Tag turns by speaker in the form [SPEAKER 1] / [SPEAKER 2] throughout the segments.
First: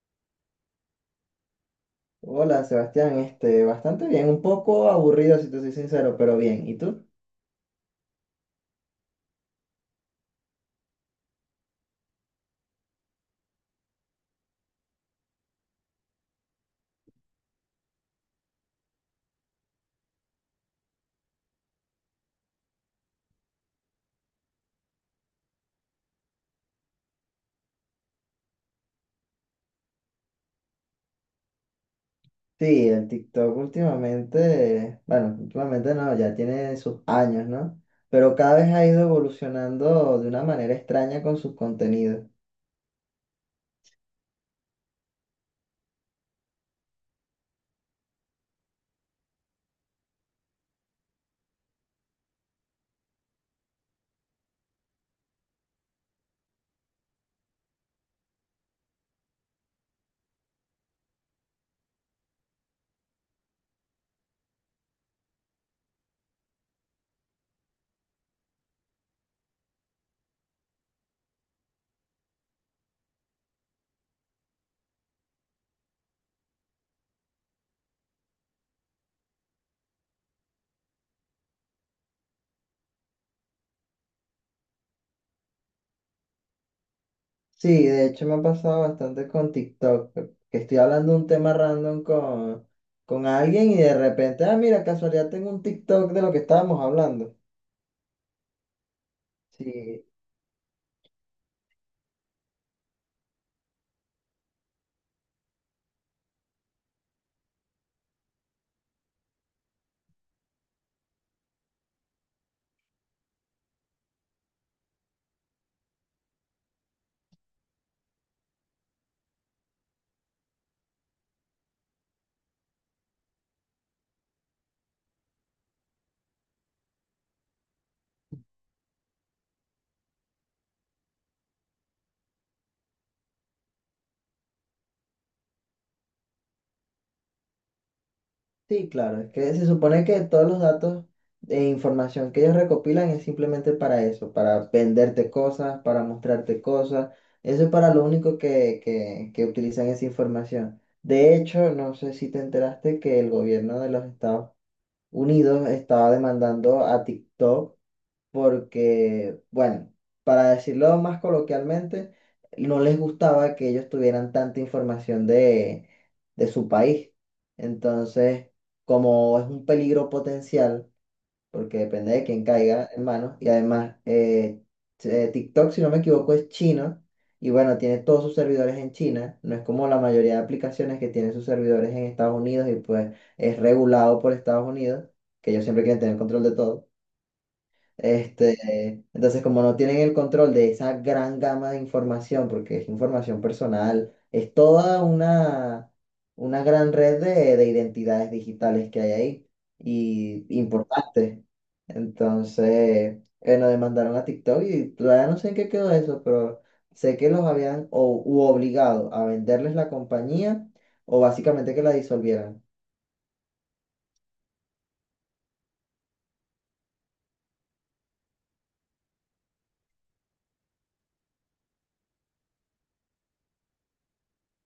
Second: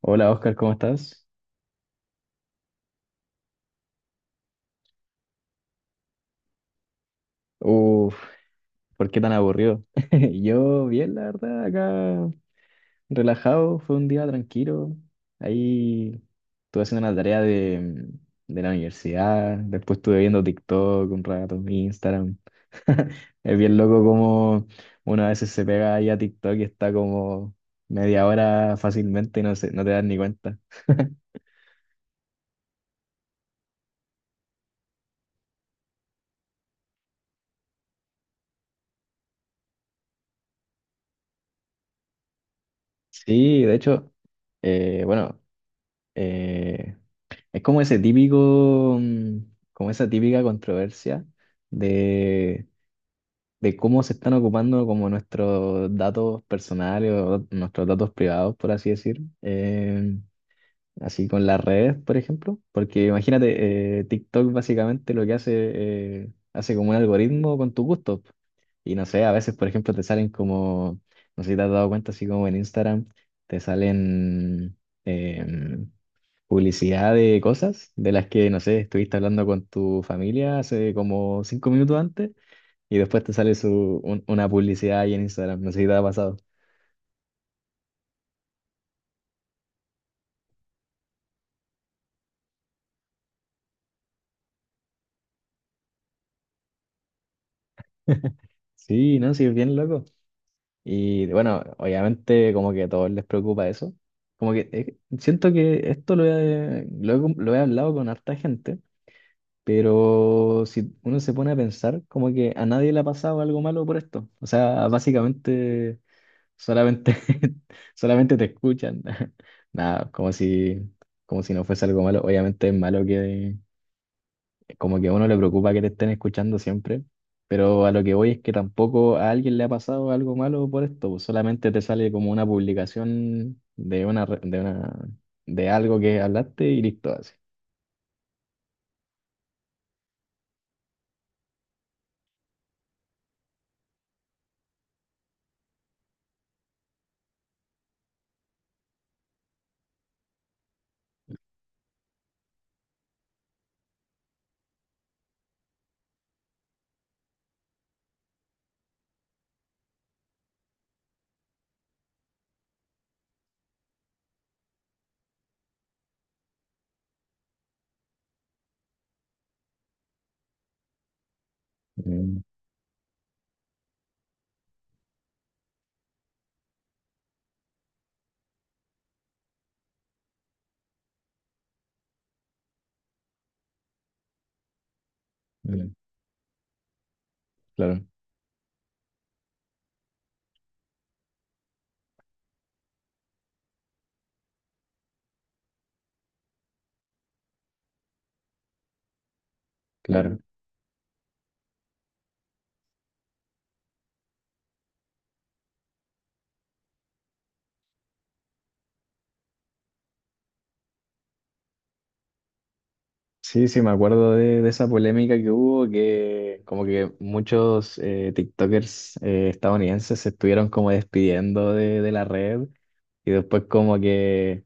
[SPEAKER 1] Hola Oscar, ¿cómo estás?
[SPEAKER 2] Hola Sebastián, bastante bien, un poco aburrido si te soy sincero, pero bien. ¿Y tú?
[SPEAKER 1] Uf, ¿por qué tan aburrido? Yo bien, la verdad, acá relajado, fue un día tranquilo. Ahí estuve haciendo una tarea de la universidad, después estuve viendo TikTok un rato, Instagram. Es bien loco como uno a veces se pega ahí a TikTok y está como media hora fácilmente y no, no te das ni cuenta.
[SPEAKER 2] Sí, el TikTok últimamente, bueno, últimamente no, ya tiene sus años, ¿no? Pero cada vez ha ido evolucionando de una manera extraña con sus contenidos.
[SPEAKER 1] Sí, de hecho, bueno, eh, es como ese típico, como esa típica controversia de, de cómo se están ocupando como nuestros datos personales o nuestros datos privados, por así decir, así con las redes, por ejemplo. Porque imagínate, TikTok básicamente lo que hace, hace como un algoritmo con tu gusto. Y no sé, a veces, por ejemplo, te salen como, no sé si te has dado cuenta, así como en Instagram, te salen, em, publicidad de cosas de las que, no sé, estuviste hablando con tu familia hace como 5 minutos antes y después te sale una publicidad ahí en Instagram, no sé si te ha pasado.
[SPEAKER 2] Sí, de hecho me ha pasado bastante con TikTok, que estoy hablando de un tema random con alguien y de repente, ah, mira, casualidad tengo un TikTok de lo que estábamos hablando.
[SPEAKER 1] Sí, no, sí, es bien loco.
[SPEAKER 2] Sí.
[SPEAKER 1] Y bueno, obviamente como que a todos les preocupa eso. Como que siento que esto lo he hablado con harta gente, pero si uno se pone a pensar, como que a nadie le ha pasado algo malo por esto. O sea, básicamente solamente, solamente te escuchan. Nada, como si no fuese algo malo. Obviamente es malo que como que a uno le preocupa que te estén escuchando siempre, pero a lo que voy es que tampoco a alguien le ha pasado algo malo por esto. Pues, solamente te sale como una publicación de una, de algo que hablaste y listo, así.
[SPEAKER 2] Sí, claro, es que se supone que todos los datos e información que ellos recopilan es simplemente para eso, para venderte cosas, para mostrarte cosas. Eso es para lo único que utilizan esa información. De hecho, no sé si te enteraste que el gobierno de los Estados Unidos estaba demandando a TikTok porque, bueno, para decirlo más coloquialmente, no les gustaba que ellos tuvieran tanta información de su país. Entonces, como es un peligro potencial, porque depende de
[SPEAKER 1] Mm.
[SPEAKER 2] quién caiga en manos, y además TikTok, si no me equivoco, es chino, y bueno, tiene todos sus servidores en China, no es como la mayoría de aplicaciones que tienen sus servidores en Estados Unidos y pues es regulado por Estados Unidos, que ellos siempre
[SPEAKER 1] Mm.
[SPEAKER 2] quieren tener control de todo.
[SPEAKER 1] Claro,
[SPEAKER 2] Entonces, como no tienen el control de esa gran gama de información, porque es información personal, es toda una gran red de identidades digitales que hay ahí
[SPEAKER 1] claro.
[SPEAKER 2] y importante. Entonces, bueno, demandaron a TikTok y todavía no sé en qué quedó eso, pero sé que los habían u obligado a venderles la compañía o básicamente que la disolvieran.
[SPEAKER 1] Sí, sí, me acuerdo de esa polémica que hubo, que como que muchos TikTokers estadounidenses se estuvieron como despidiendo de la red y después como que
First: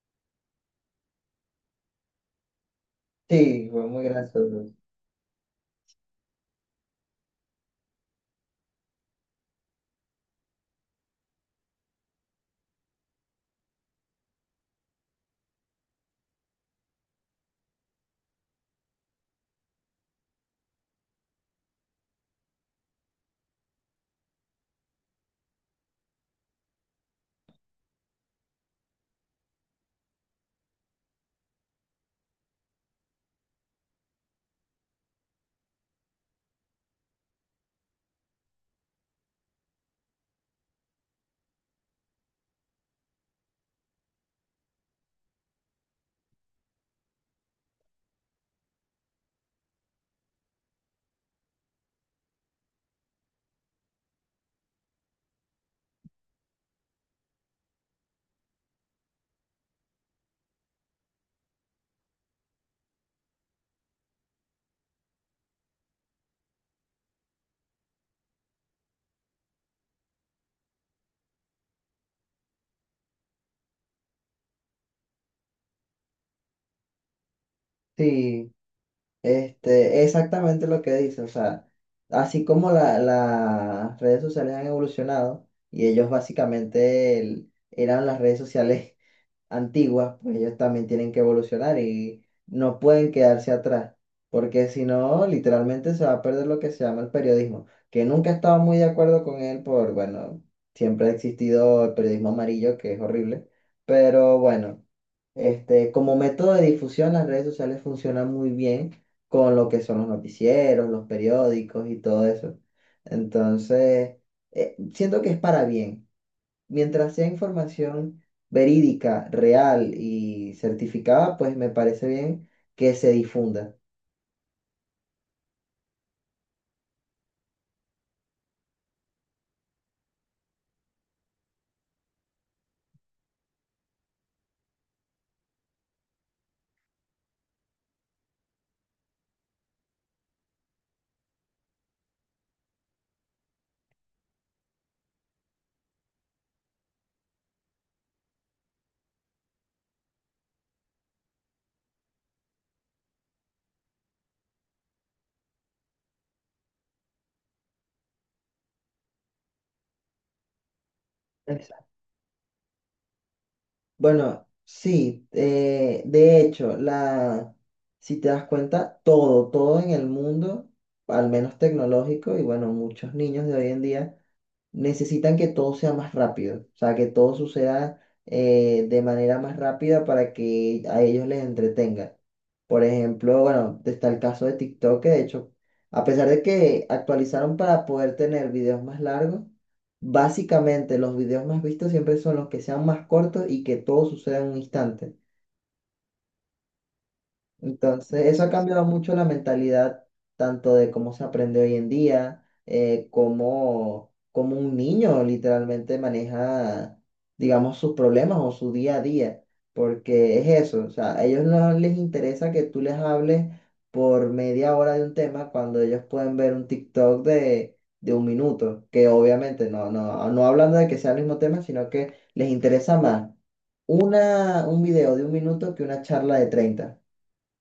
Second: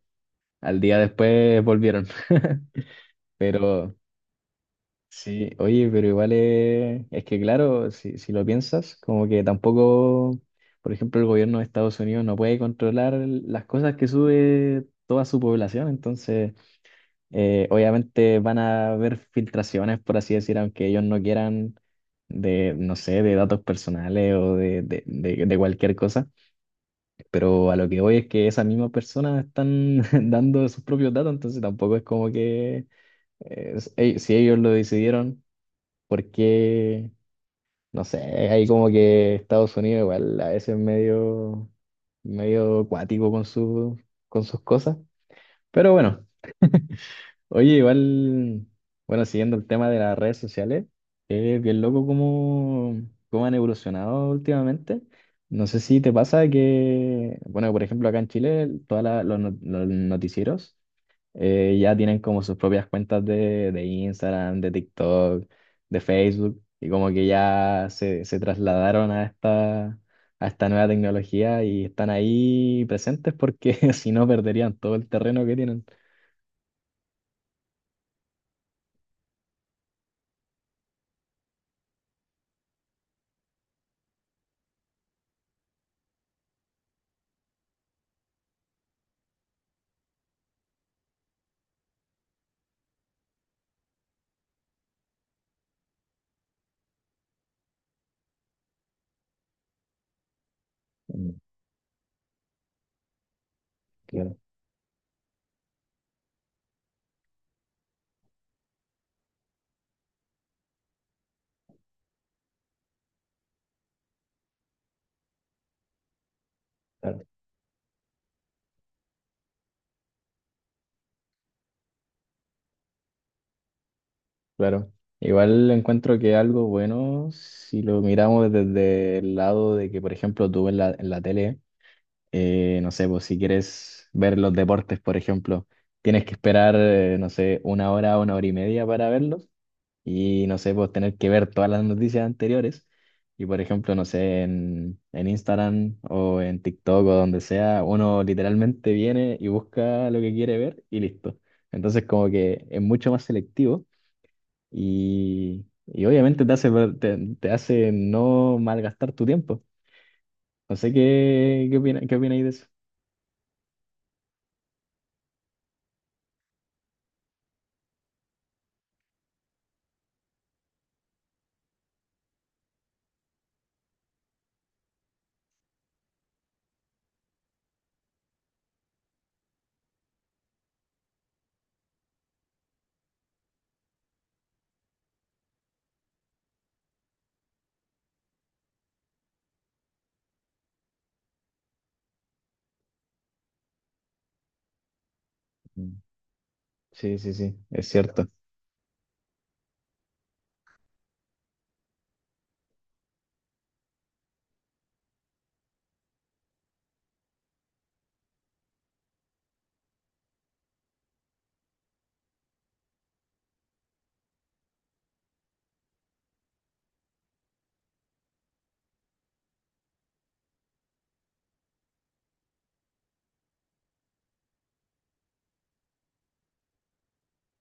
[SPEAKER 1] al día después volvieron.
[SPEAKER 2] Sí, fue
[SPEAKER 1] Pero
[SPEAKER 2] muy gracioso.
[SPEAKER 1] sí, oye, pero igual es que claro, si lo piensas, como que tampoco, por ejemplo, el gobierno de Estados Unidos no puede controlar las cosas que sube toda su población, entonces. Obviamente van a haber filtraciones, por así decir, aunque ellos no quieran, de, no sé, de datos personales o de cualquier cosa. Pero a lo que voy es que esas mismas personas están dando sus propios datos, entonces tampoco es como que si ellos lo decidieron, porque, no sé, hay como que Estados Unidos igual a veces medio cuático con su, con sus cosas. Pero bueno. Oye, igual, bueno, siguiendo el tema de las redes sociales, es bien loco cómo, cómo han evolucionado últimamente. No sé si te pasa que, bueno, por ejemplo, acá en Chile, todos los, no- los noticieros ya tienen como sus propias cuentas de Instagram, de TikTok, de Facebook, y como que ya se trasladaron a esta nueva tecnología y están ahí presentes porque si no perderían todo el terreno que tienen.
[SPEAKER 2] Sí. Exactamente lo que dice, o sea, así como las redes sociales han evolucionado y ellos básicamente eran las redes sociales antiguas, pues ellos también tienen que evolucionar y no pueden quedarse atrás, porque si no, literalmente se va a perder lo que se llama el periodismo, que nunca he estado muy de acuerdo con él por, bueno, siempre ha
[SPEAKER 1] Mm.
[SPEAKER 2] existido el periodismo amarillo, que es horrible,
[SPEAKER 1] Claro.
[SPEAKER 2] pero bueno. Como método de difusión, las redes sociales funcionan muy bien con lo que son los noticieros, los periódicos y todo eso. Entonces, siento que es para bien. Mientras sea información verídica, real y certificada, pues me parece bien que se difunda.
[SPEAKER 1] Claro, igual encuentro que algo bueno, si lo miramos desde el lado de que, por ejemplo, tú en la tele, no sé, pues si quieres ver los deportes, por ejemplo, tienes que esperar, no sé, una hora y media para verlos y, no sé, pues tener que ver todas las noticias anteriores y, por ejemplo, no sé, en Instagram o en TikTok o donde sea, uno literalmente viene y busca lo que quiere ver y listo. Entonces, como que es mucho más selectivo y obviamente te hace no malgastar tu tiempo. No sé qué, qué opina,
[SPEAKER 2] Exacto.
[SPEAKER 1] qué opináis de eso.
[SPEAKER 2] Bueno, sí, de hecho, la, si te das cuenta, todo, todo en el mundo, al menos tecnológico, y bueno, muchos niños de hoy en día necesitan que todo sea más rápido, o sea, que todo suceda de manera más rápida para que a ellos les entretenga. Por ejemplo, bueno, está el caso de TikTok, que de hecho, a pesar de que actualizaron para poder tener videos más largos, básicamente los videos más vistos siempre son los que sean más cortos y que todo suceda en un instante.
[SPEAKER 1] Mm. Sí, sí, sí, es
[SPEAKER 2] Entonces,
[SPEAKER 1] cierto.
[SPEAKER 2] eso ha cambiado mucho la mentalidad, tanto de cómo se aprende hoy en día, cómo, cómo un niño literalmente maneja, digamos, sus problemas o su día a día, porque es eso, o sea, a ellos no les interesa que tú les hables por media hora de un tema cuando ellos pueden ver un TikTok de un minuto, que obviamente no, no, no hablando de que sea el mismo tema, sino que les interesa más una, un video de un minuto que una charla de 30.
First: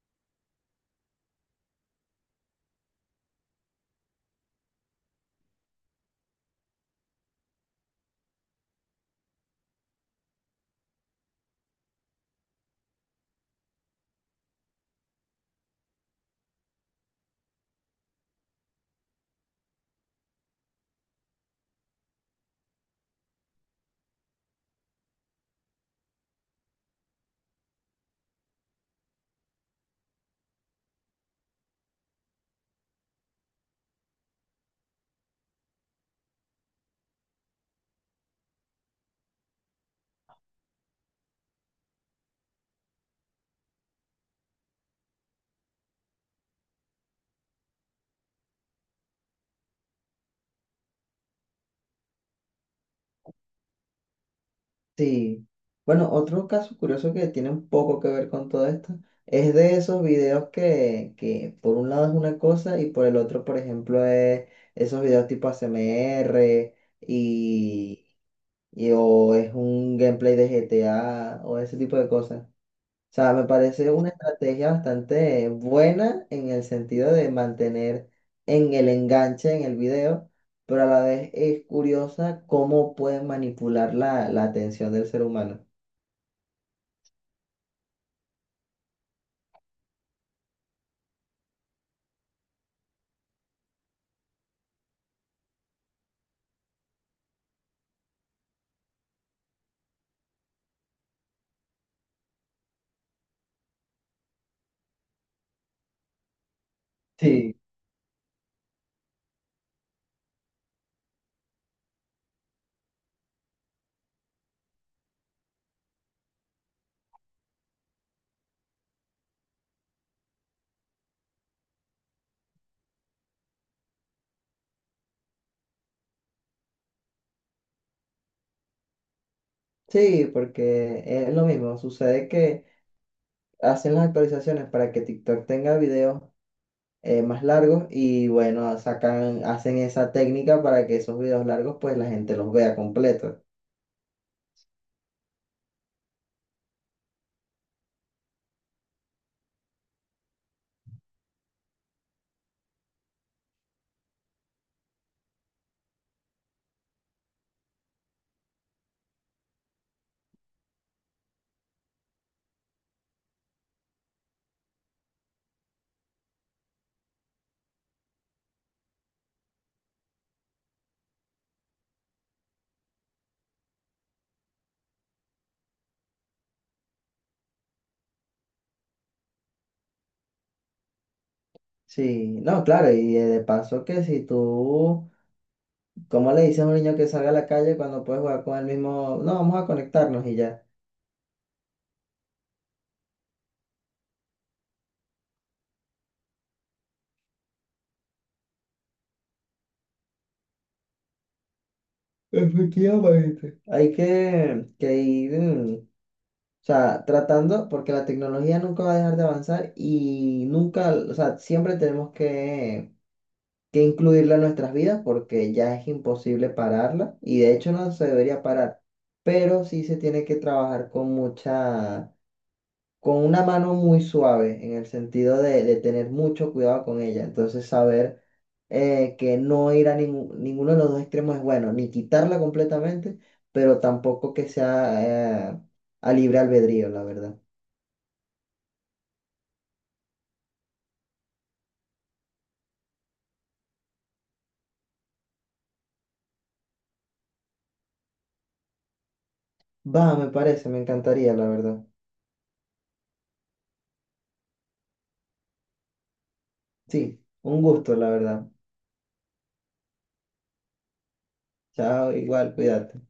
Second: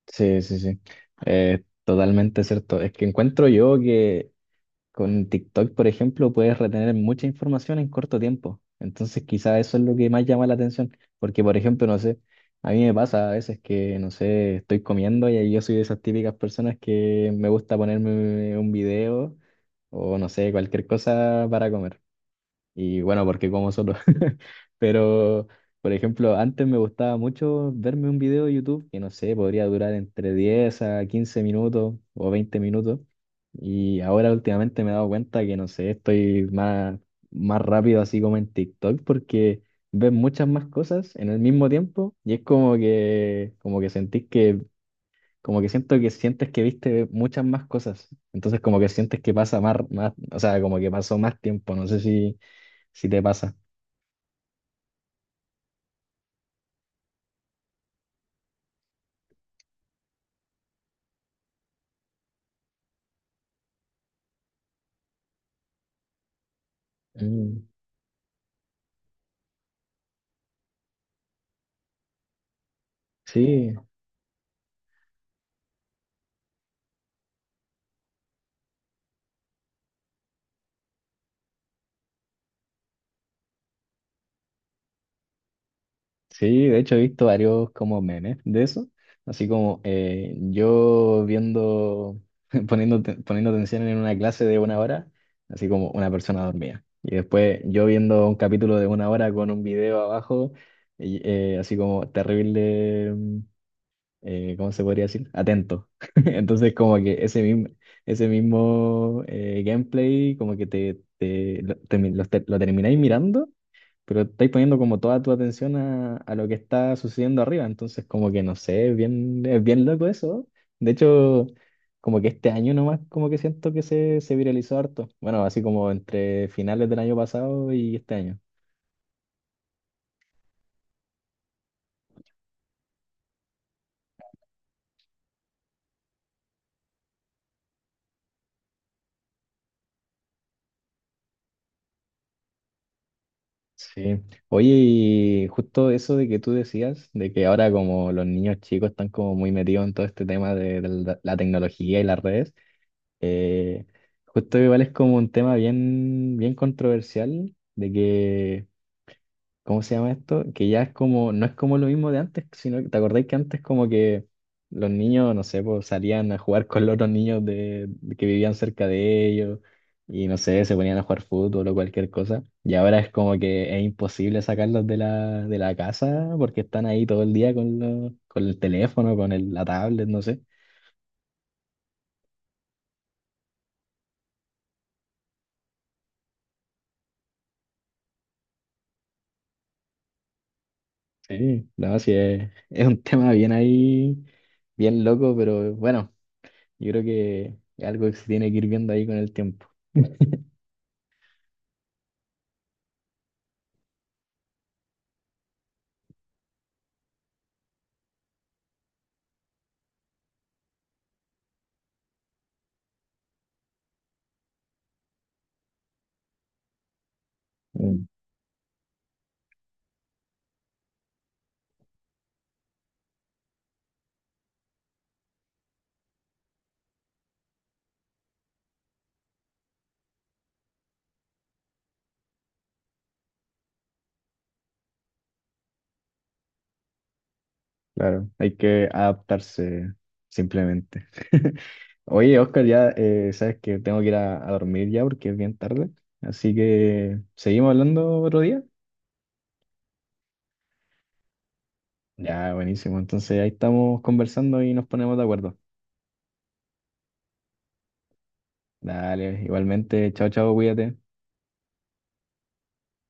[SPEAKER 1] Sí, sí, sí. Totalmente cierto. Es que encuentro yo que con TikTok, por ejemplo, puedes retener mucha información en corto tiempo. Entonces, quizá eso es lo que más llama la atención. Porque, por ejemplo, no sé, a mí me pasa a veces que, no sé, estoy comiendo y ahí yo soy de esas típicas personas que me gusta ponerme un video o, no sé, cualquier cosa para comer. Y bueno, porque como solo. Pero, por ejemplo, antes me gustaba mucho verme un video de YouTube que no sé, podría durar entre 10 a 15 minutos o 20 minutos. Y ahora últimamente me he dado cuenta que no sé, estoy más, rápido así como en TikTok porque ves muchas más cosas en el mismo tiempo y es como que sentís que, como que siento que sientes que viste muchas más cosas. Entonces como que sientes que pasa más, o sea, como que pasó más tiempo. No sé si te pasa.
[SPEAKER 2] Sí. Bueno, otro caso curioso que tiene un poco que ver con todo esto es de esos videos que por un lado es una cosa y por el otro, por ejemplo, es esos videos tipo ASMR
[SPEAKER 1] Mm.
[SPEAKER 2] y, o es un gameplay de GTA o ese tipo de cosas. O sea, me
[SPEAKER 1] Sí,
[SPEAKER 2] parece una estrategia bastante buena en el sentido de mantener en el enganche en el video, pero a la vez es curiosa cómo pueden manipular la atención del ser humano.
[SPEAKER 1] sí, de hecho he visto varios como memes de eso, así como yo viendo, poniendo atención en una clase de una hora, así como una persona dormida, y después yo viendo un capítulo de una hora con un video abajo, y, así como terrible, ¿cómo se podría decir? Atento. Entonces como que ese
[SPEAKER 2] Sí,
[SPEAKER 1] mismo, ese mismo gameplay como que te lo termináis mirando. Pero estáis poniendo como toda tu atención a lo que está sucediendo arriba, entonces como que no sé, es bien loco eso. De hecho, como que este año nomás como que siento que se viralizó harto. Bueno, así como entre finales del año pasado y este año.
[SPEAKER 2] sí, porque es lo mismo. Sucede que hacen las actualizaciones para que TikTok tenga videos más largos y bueno, sacan, hacen esa técnica para que esos videos largos pues la gente los vea completos.
[SPEAKER 1] Sí. Oye, y justo eso de que tú decías, de que ahora como los niños chicos están como muy metidos en todo este tema de la tecnología y las redes, eh, justo igual es como un tema bien, bien controversial, de que ¿cómo se llama esto? Que ya es como, no es como lo mismo de antes, sino que, ¿te acordáis que antes como que los niños, no sé, pues salían a jugar con los otros niños de que vivían cerca de ellos y no sé, se ponían a jugar fútbol o cualquier cosa? Y ahora es como que es imposible sacarlos de la casa porque están ahí todo el día con el teléfono, con la tablet, no sé.
[SPEAKER 2] Sí, no, claro, y de paso que si tú, ¿cómo le dices a un niño que salga a la calle cuando puedes jugar con el mismo? No, vamos a conectarnos y ya.
[SPEAKER 1] Sí, no, sí, es un tema bien ahí, bien loco, pero bueno, yo creo que es algo que se tiene que ir viendo ahí con el tiempo.
[SPEAKER 2] Efectivamente. Hay que ir, o sea, tratando, porque la tecnología nunca va a dejar de avanzar y nunca, o sea, siempre tenemos que incluirla en nuestras vidas porque ya es imposible pararla y de hecho no se debería parar, pero sí se tiene que trabajar con mucha, con una mano muy suave en el sentido de tener mucho cuidado con ella. Entonces, saber que no ir a ninguno de los dos extremos es bueno, ni quitarla completamente, pero tampoco que sea a libre albedrío, la verdad.
[SPEAKER 1] Claro, hay que adaptarse simplemente. Oye, Oscar, ya sabes que tengo que ir a dormir ya porque es bien tarde. Así que, ¿seguimos hablando otro día?
[SPEAKER 2] Va, me parece, me encantaría, la verdad.
[SPEAKER 1] Ya, buenísimo. Entonces ahí estamos conversando y nos ponemos de acuerdo.
[SPEAKER 2] Sí, un gusto, la verdad.
[SPEAKER 1] Dale, igualmente, chao, chao, cuídate.
[SPEAKER 2] Chao, igual, cuídate.